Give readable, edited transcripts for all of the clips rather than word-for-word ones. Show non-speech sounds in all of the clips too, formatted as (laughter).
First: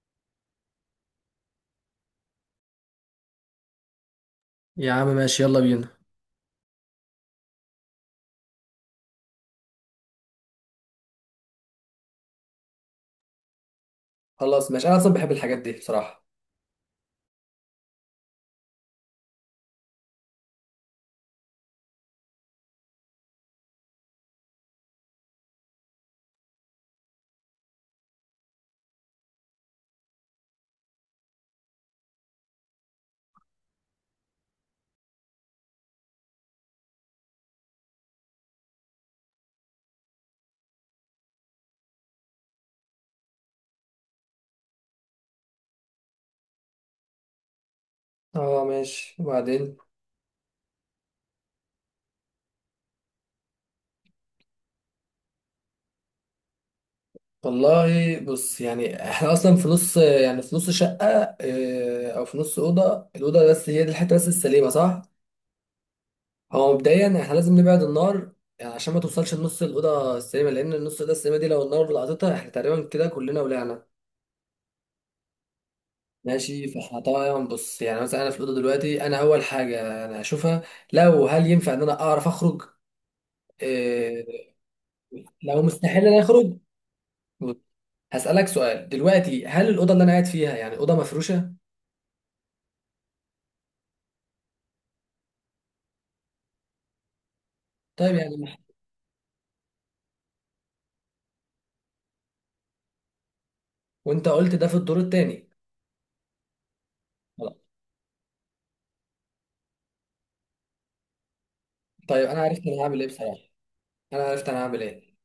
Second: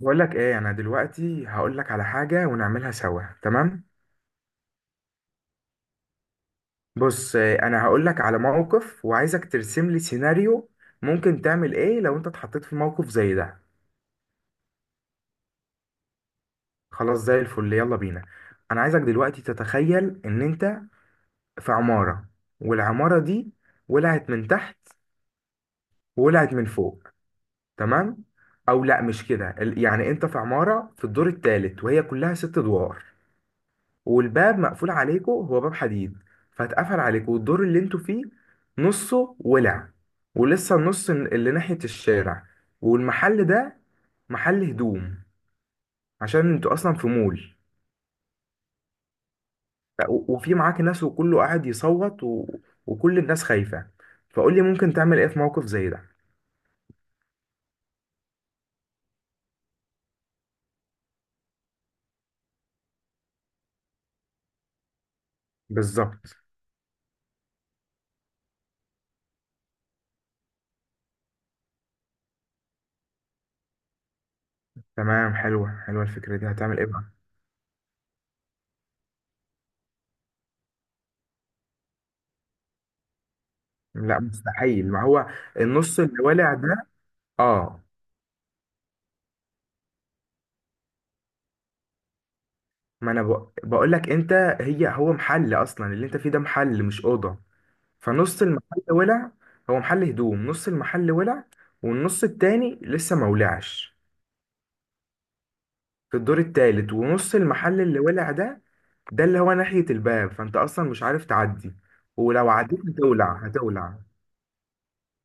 بقول لك ايه انا دلوقتي هقول لك على حاجه ونعملها سوا تمام. يا عم، ماشي، يلا بينا. بص انا هقول لك على موقف وعايزك ترسم لي سيناريو. ممكن تعمل ايه لو انت اتحطيت في موقف زي ده؟ خلاص، ماشي. انا اصلا بحب الحاجات دي بصراحه. خلاص زي الفل يلا بينا. انا عايزك دلوقتي تتخيل ان انت في عماره والعماره دي ولعت من تحت وولعت من فوق تمام. او لا مش كده يعني انت في عماره في الدور الثالث وهي كلها 6 ادوار. والباب مقفول عليكم، هو باب حديد فاتقفل عليكم، والدور اللي انتوا فيه نصه ولع ولسه النص اللي ناحية الشارع والمحل ده محل هدوم عشان انتوا اصلا في مول. اه ماشي، وبعدين؟ وفي معاك ناس وكله قاعد يصوت وكل الناس خايفة، فقول لي ممكن تعمل ايه في موقف زي ده؟ والله بص، يعني احنا اصلا في نص شقه. او في نص الاوضه بس هي دي الحته بس السليمه، صح؟ بالظبط. هو مبدئيا احنا لازم نبعد النار، يعني عشان ما توصلش لنص الاوضه السليمه، لان النص الاوضه السليمه دي لو النار لقطتها احنا تقريبا كده كلنا ولعنا. تمام، حلوة حلوة الفكرة دي، ماشي، هتعمل ايه فاحنا بقى؟ طبعا بص يعني مثلا انا في الاوضه دلوقتي، انا اول حاجه انا هشوفها هل ينفع ان انا اعرف اخرج. لا آه، مستحيل، ما هو لو النص مستحيل انا اللي ولع اخرج، ده. بص، اه. هسألك سؤال دلوقتي: هل الأوضة اللي أنا قاعد فيها يعني أوضة مفروشة؟ ما انا بقول لك انت. هو محل اصلا، اللي انت فيه ده محل مش اوضه. طيب يعني فنص المحل ولع، هو محل هدوم، نص المحل ولع والنص التاني لسه ما ولعش. وأنت قلت ده في الدور التاني. في الدور التالت، ونص خلاص. المحل اللي ولع ده اللي هو ناحية الباب، فانت اصلا مش عارف تعدي، طيب أنا ولو عرفت عديت أنا هعمل إيه هتولع بصراحة. هتولع. أنا عرفت أنا هعمل إيه.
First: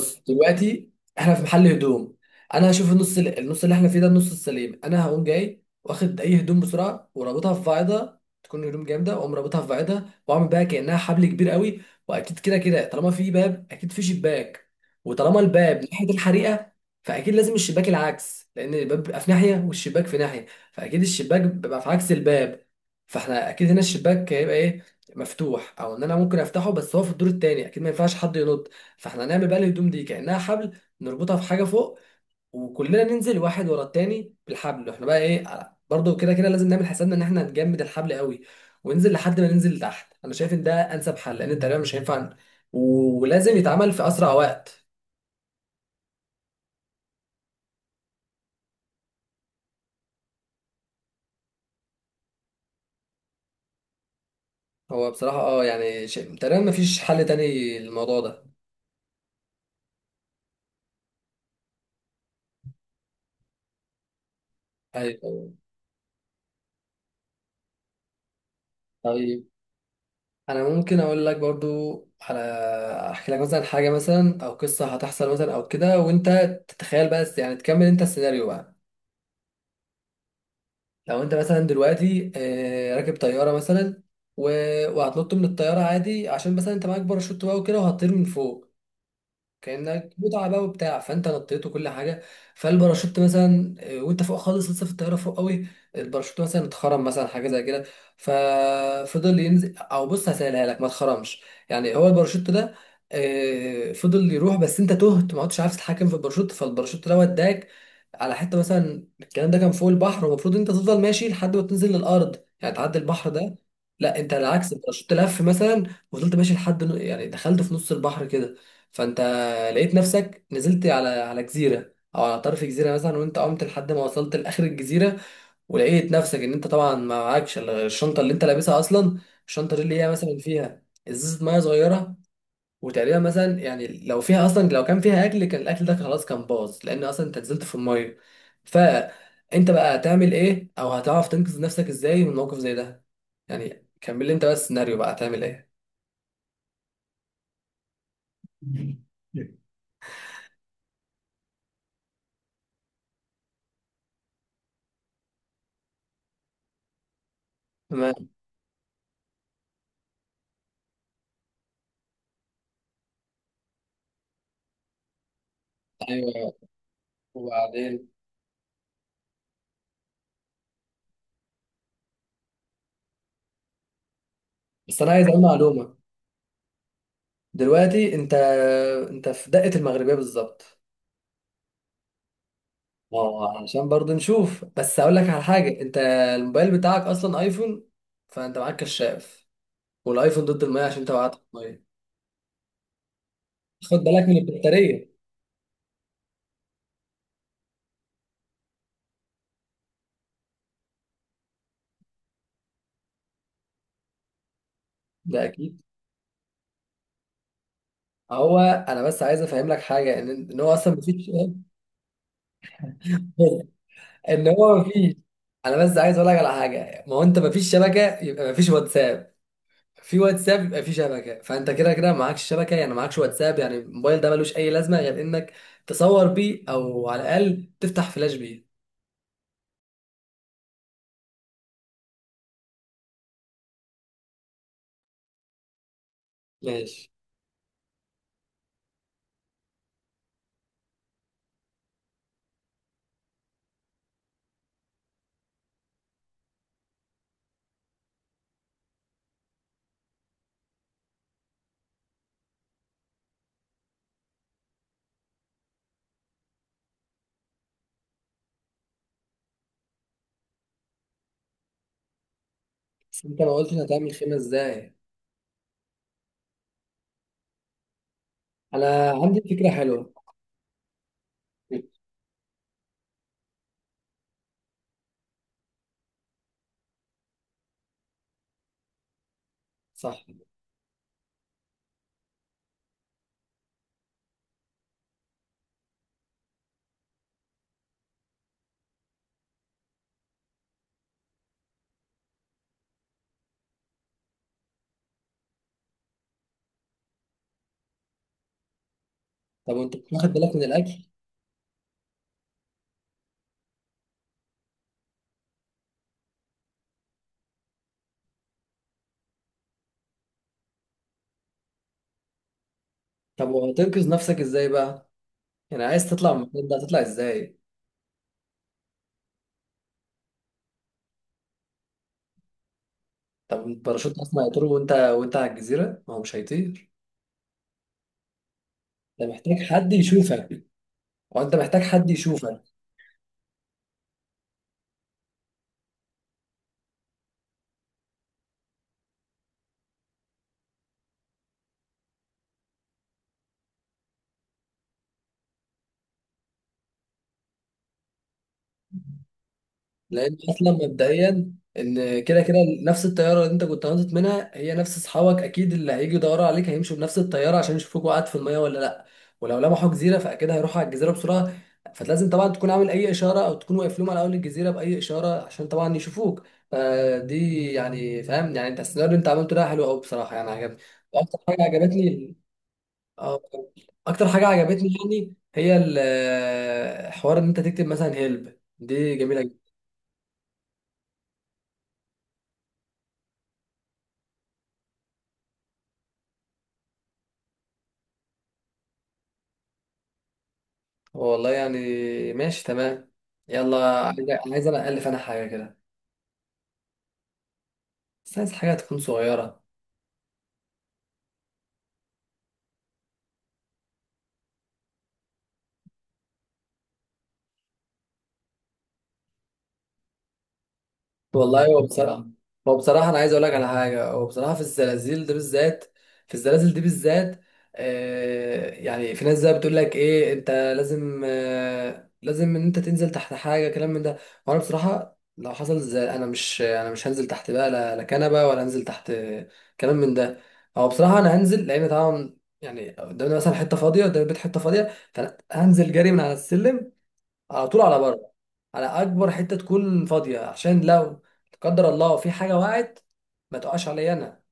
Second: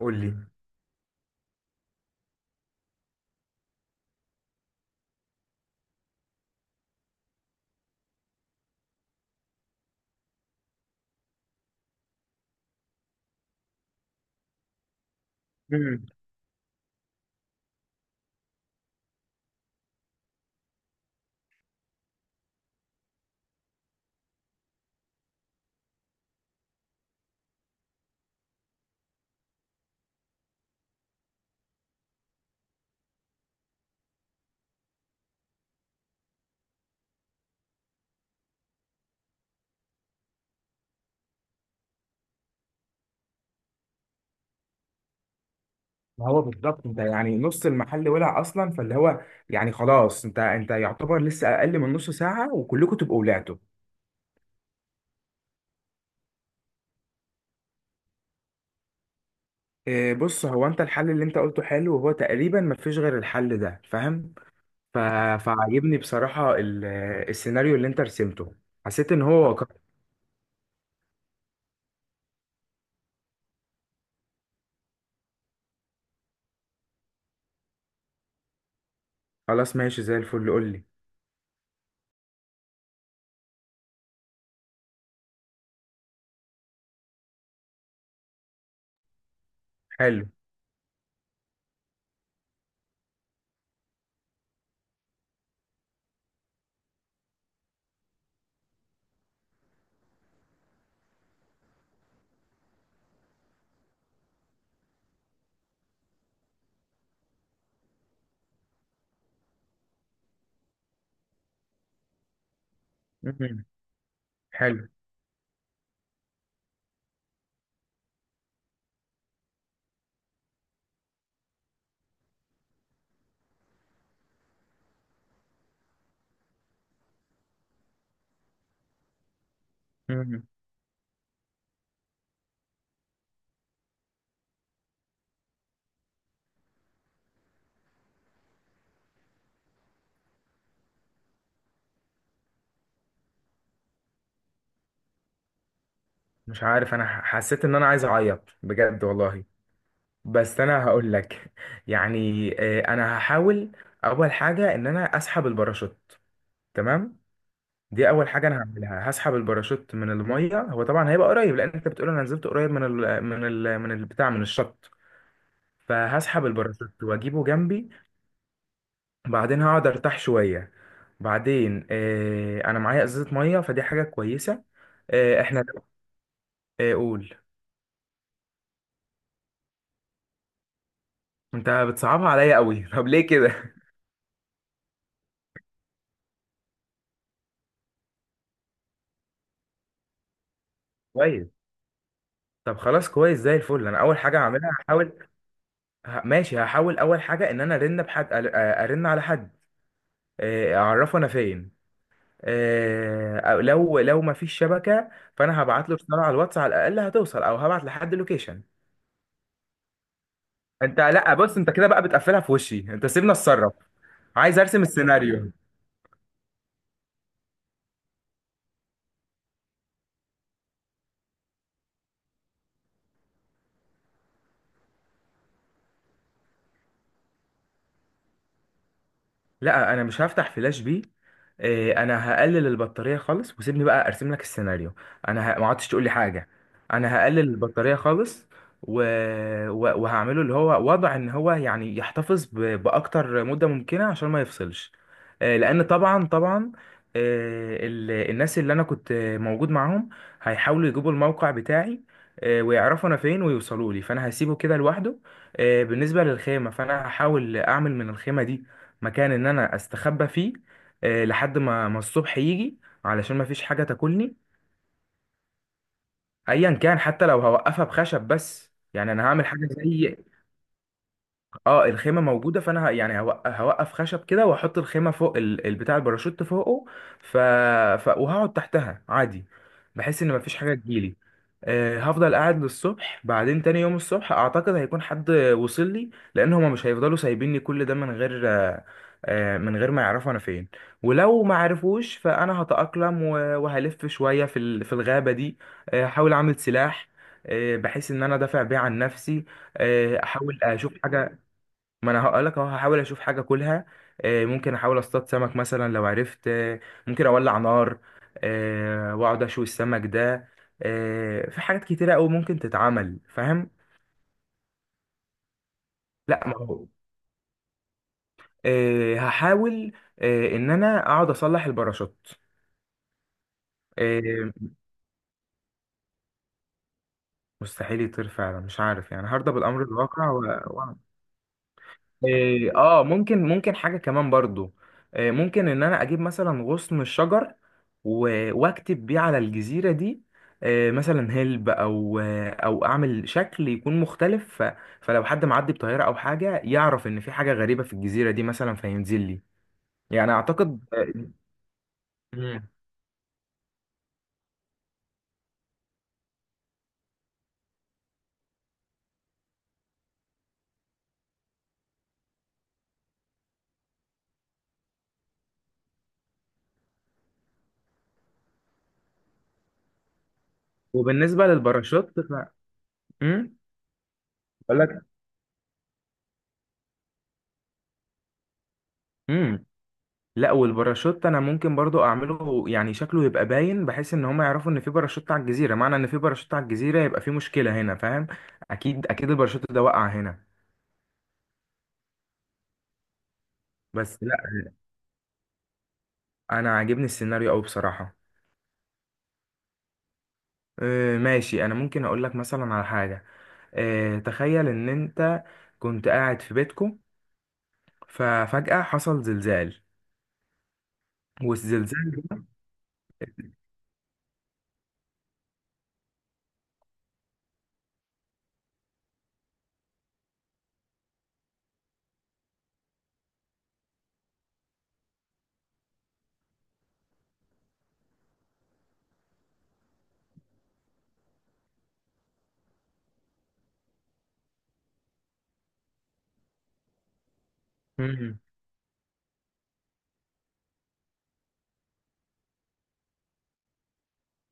قول لي. دلوقتي، احنا في محل هدوم. انا هشوف النص النص اللي احنا فيه ده، النص السليم. انا هقوم جاي واخد اي هدوم بسرعه ورابطها في فايده، تكون هدوم جامده، واقوم رابطها في فايده واعمل بقى كانها حبل كبير قوي. واكيد كده كده طالما في باب اكيد في شباك، وطالما الباب امم. ناحيه الحريقه، فاكيد لازم الشباك العكس، لان الباب بيبقى في ناحيه والشباك في ناحيه، فاكيد الشباك بيبقى في عكس الباب. فاحنا اكيد هنا الشباك هيبقى ايه، مفتوح او ان انا ممكن افتحه، بس هو في الدور التاني اكيد ما ينفعش حد ينط. فاحنا هنعمل بقى الهدوم دي كأنها حبل نربطها في حاجة فوق، وكلنا ننزل واحد ورا التاني بالحبل. احنا بقى ايه، برضه كده كده لازم نعمل حسابنا ان احنا هنجمد الحبل قوي وننزل لحد ما ننزل لتحت. انا شايف ان ده انسب حل، لان تقريبا مش هينفع، ولازم يتعمل في اسرع وقت. هو بالظبط انت يعني نص المحل ولع اصلا فاللي هو يعني خلاص، انت يعتبر لسه اقل من نص ساعه وكلكم تبقوا ولعتوا. هو بصراحة اه يعني شيء تقريبا مفيش حل تاني للموضوع ده. إيه، بص هو انت الحل اللي انت قلته حلو، وهو تقريبا مفيش غير الحل ده، فاهم. ف... ايوه. فعجبني بصراحة السيناريو اللي انت رسمته، حسيت ان هو طيب واقع. انا ممكن اقول لك برضو على احكي لك مثلا حاجة مثلا او قصة هتحصل مثلا او كده، وانت تتخيل، بس يعني تكمل انت السيناريو بقى. خلاص ماشي زي الفل، قول لي. لو انت مثلا دلوقتي راكب طياره مثلا و... وهتنط من الطياره عادي، عشان مثلا انت معاك باراشوت بقى وكده، وهتطير من فوق كانك حلو. متعه بقى وبتاع. فانت نطيت وكل حاجه، فالباراشوت مثلا وانت فوق خالص لسه في الطياره فوق قوي، الباراشوت مثلا اتخرم، مثلا حاجه زي كده، ففضل ينزل. او بص، هسألها لك: ما اتخرمش، يعني هو الباراشوت ده فضل يروح، بس انت تهت ما عدتش عارف تتحكم في الباراشوت، فالباراشوت ده وداك على حته. مثلا الكلام ده كان فوق البحر، والمفروض انت تفضل ماشي لحد ما تنزل للارض، يعني تعدي البحر ده. مهم. لا، انت العكس، حلو. الباراشوت لف مثلا وفضلت ماشي لحد يعني دخلت في نص البحر كده. فانت لقيت نفسك نزلت على جزيره او على طرف جزيره مثلا، وانت عمت لحد ما وصلت لاخر الجزيره، ولقيت نفسك ان انت طبعا ما معكش الا الشنطه اللي انت لابسها اصلا. الشنطه دي اللي هي مثلا مهم. فيها ازازه ميه صغيره. وتقريبا مثلا، يعني لو فيها اصلا، لو كان فيها اكل كان الاكل ده خلاص كان باظ، لان اصلا انت نزلت في الميه. فانت بقى هتعمل ايه؟ او هتعرف تنقذ نفسك ازاي من موقف زي ده؟ يعني كمل لي انت بس السيناريو بقى، هتعمل ايه. مش عارف، انا حسيت ان انا عايز اعيط بجد والله. (laughs) بس انا هقول لك (laughs) يعني، إيه، انا هحاول. اول حاجة ان انا اسحب الباراشوت. تمام. دي تمام. اول حاجه انا هعملها، هسحب الباراشوت من الميه، هو طبعا هيبقى قريب لان انت بتقول انا نزلت قريب من البتاع من الشط. فهسحب ايوه، الباراشوت واجيبه جنبي وبعدين. وبعدين هقعد ارتاح شويه. بعدين انا معايا ازازه ميه، فدي حاجه كويسه. بس انا عايز آه، اقول احنا. معلومه. آه، قول. دلوقتي انت في دقة المغربية بالظبط. انت بتصعبها عليا قوي (laughs) طب ليه اه، كده؟ عشان برضه نشوف، بس هقول لك على حاجة: انت الموبايل بتاعك اصلا ايفون، فانت معاك كشاف، والايفون ضد المية، عشان انت وقعت في كويس. المية. طب خلاص كويس زي الفل، خد انا اول بالك من حاجه هعملها البطارية. هحاول. ماشي، هحاول اول حاجه ان انا ارن بحد، ارن على حد. اعرفه انا فين. أو لو ما فيش شبكه ده فانا اكيد. هبعت له رساله على الواتس على الاقل هتوصل، او هبعت لحد هو لوكيشن. انا بس عايز افهم لك حاجة، ان هو اصلا انت مفيش. لا بص، انت كده بقى بتقفلها في وشي، انت سيبنا (laughs) اتصرف. ان عايز هو ارسم مفيش. السيناريو. انا بس عايز اقول لك على حاجة: ما هو انت مفيش شبكة، يبقى مفيش واتساب. في واتساب يبقى في شبكه، فانت كده كده معكش شبكه، يعني معكش واتساب. يعني الموبايل ده ملوش اي لازمه غير انك تصور بيه او على الاقل تفتح فلاش بيه. لا انا مش هفتح فلاش بي. إيه، انا هقلل البطاريه خالص وسيبني بقى ارسم لك السيناريو. انا ما عدتش تقول لي حاجه. ماشي. انا هقلل البطاريه خالص و... وهعمله اللي هو وضع ان هو يعني يحتفظ باكتر مده ممكنه عشان ما يفصلش. إيه، لان طبعا طبعا. إيه، الناس اللي انا كنت موجود معاهم هيحاولوا يجيبوا الموقع بتاعي. إيه، ويعرفوا انا فين ويوصلوا لي، فانا هسيبه كده لوحده. إيه، بالنسبه للخيمه، فانا هحاول اعمل من الخيمه دي مكان ان انا استخبى فيه. لحد ما الصبح يجي، بس علشان انت ما ما فيش قلتش حاجه هتعمل خيمه تاكلني. ازاي. ايا كان، حتى لو هوقفها بخشب، بس انا يعني انا عندي هعمل حاجه فكره حلوه. زي. اه، الخيمه موجوده فانا يعني هوقف خشب كده، واحط الخيمه فوق البتاع، الباراشوت فوقه. ف... وهقعد تحتها عادي صح. بحيث ان مفيش حاجه تجيلي. هفضل قاعد للصبح، بعدين تاني يوم الصبح اعتقد هيكون حد وصل لي، لان هما مش هيفضلوا سايبيني كل ده من غير من غير ما يعرفوا انا فين. ولو ما عرفوش فانا هتأقلم وهلف شويه في في الغابه دي. احاول اعمل سلاح، بحيث ان انا دافع بيه عن نفسي. طب وانت مش واخد بالك احاول من الاكل؟ اشوف حاجه. ما انا هقول لك اهو، هحاول اشوف حاجه اكلها. ممكن احاول اصطاد سمك مثلا لو عرفت. ممكن اولع نار. واقعد اشوي السمك ده. في حاجات كتيره قوي ممكن تتعمل، طب فاهم. وهتنقذ نفسك ازاي بقى؟ يعني عايز تطلع من لا، ما المكان ده، هو هتطلع ازاي؟ هحاول ان انا اقعد اصلح الباراشوت. طب الباراشوت اصلا آه، هيطير، وانت على الجزيره ما هو مش هيطير. مستحيل يطير فعلا، مش عارف يعني انت هرضى محتاج بالامر حد الواقع. يشوفك، وانت محتاج حد يشوفك، إيه، اه ممكن حاجة كمان برضو. إيه، ممكن ان انا اجيب مثلا غصن الشجر واكتب بيه على الجزيرة دي. إيه، مثلا هلب، او او اعمل شكل يكون مختلف فلو حد معدي بطيارة او حاجة يعرف ان في حاجة غريبة في الجزيرة دي مثلا فينزل لي. يعني لان اصلا اعتقد. مبدئيا ان كده كده مم. نفس الطياره اللي انت كنت هنطت منها هي نفس اصحابك اكيد، اللي هيجي يدوروا عليك هيمشوا بنفس الطياره عشان يشوفوك وقعت في الميه ولا لا. ولو لمحوا جزيره فاكيد هيروحوا على الجزيره بسرعه. فلازم طبعا تكون عامل اي اشاره، او تكون واقف لهم على اول الجزيره باي اشاره عشان طبعا يشوفوك. فدي يعني، فاهم، يعني انت السيناريو اللي انت عملته ده حلو قوي بصراحه، يعني عجبني. واكتر وبالنسبة حاجه للباراشوت عجبتني، اه، اكتر حاجه عجبتني يعني هي حوار ان انت تكتب مثلا هيلب، دي جميله. امم. لا، والباراشوت انا ممكن برضو اعمله يعني شكله يبقى باين، بحيث ان هم يعرفوا ان في باراشوت على الجزيره، معنى ان في باراشوت على الجزيره يبقى في مشكله هنا، فاهم. اكيد اكيد الباراشوت ده وقع هنا. والله يعني ماشي، تمام. يلا. بس عايز، لا، انا الف انا حاجه كده. انا عاجبني السيناريو قوي بصراحه. بس عايز حاجه تكون صغيره. ماشي، انا ممكن اقول لك مثلا على حاجه. تخيل ان انت كنت قاعد في بيتكم، ففجاه حصل زلزال والله هو والزلزال. بصراحة، هو بصراحة أنا عايز أقول لك على حاجة. هو بصراحة في الزلازل ده بالذات، في الزلازل دي بالذات، يعني في ناس زي بتقول لك إيه، أنت لازم لازم إن أنت تنزل تحت حاجة، كلام من ده. وأنا بصراحة لو حصل زي، أنا مش هنزل تحت بقى، لا لا كنبة ولا هنزل تحت كلام من ده. هو بصراحة أنا هنزل، لأن طبعا يعني قدامنا مثلا حتة فاضية، قدام البيت حتة فاضية، فأنا هنزل جري من على السلم على طول على بره، مم. على اكبر حته تكون فاضيه، عشان لو لا قدر الله في حاجه وقعت ما تقعش عليا انا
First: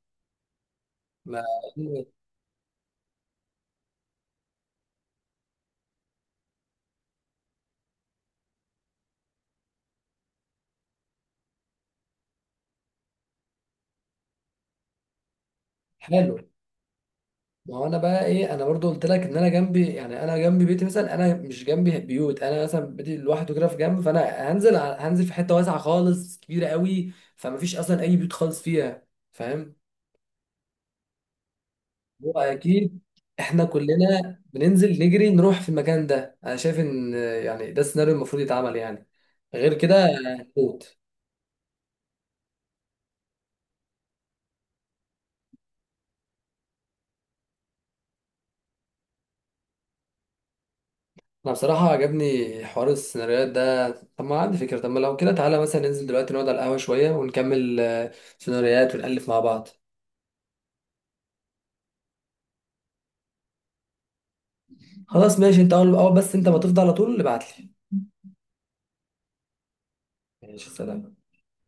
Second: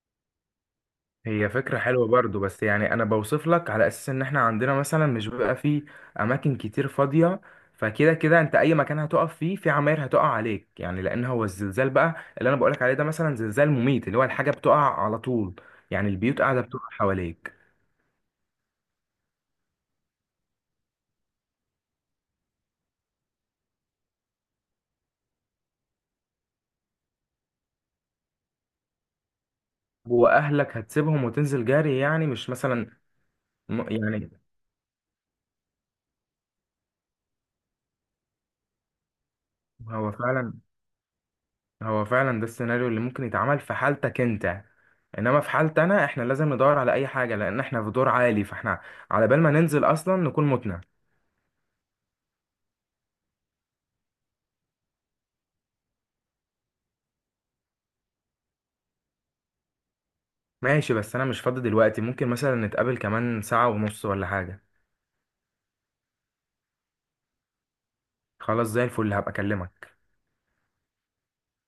ما هي فكرة حلوة (laughs) برضو، بس يعني أنا بوصف لك على أساس إن إحنا عندنا مثلا مش بيبقى فيه أماكن كتير فاضية. فكده كده أنت أي مكان هتقف فيه في عماير هتقع عليك، يعني لأن هو الزلزال بقى اللي أنا بقولك عليه ده مثلا زلزال مميت، اللي هو الحاجة بتقع على طول. يعني حلو. البيوت قاعدة بتقع حواليك. ما هو انا بقى ايه، انا برضو قلت لك ان انا جنبي، يعني انا جنبي بيتي مثلا، انا مش جنبي بيوت، انا مثلا بيتي لوحده كده في جنب، فانا هنزل هنزل في حته واسعه خالص، كبيره قوي، فما فيش اصلا اي بيوت خالص فيها، فاهم. وأهلك هتسيبهم وتنزل جري يعني، هو مش مثلا اكيد احنا يعني. كلنا بننزل نجري نروح في المكان ده، انا شايف ان يعني ده السيناريو المفروض يتعمل، يعني غير كده هو فعلا هتموت. هو فعلا ده السيناريو اللي ممكن يتعمل في حالتك انت. انما في حالتي انا احنا لازم ندور على اي حاجه، لان احنا في دور عالي فاحنا على بال ما ننزل اصلا نكون متنا. انا بصراحة عجبني حوار السيناريوهات ده. طب ما عندي فكرة، طب ما لو كده تعالى مثلا ننزل دلوقتي نقعد على القهوة شوية ونكمل سيناريوهات ونألف مع بعض. ماشي، بس انا مش فاضي دلوقتي، ممكن مثلا نتقابل كمان ساعه ونص ولا حاجه. خلاص ماشي، انت اول اول، بس انت ما تفضى على طول ابعتلي. خلاص زي الفل، هبقى اكلمك. ماشي، سلام.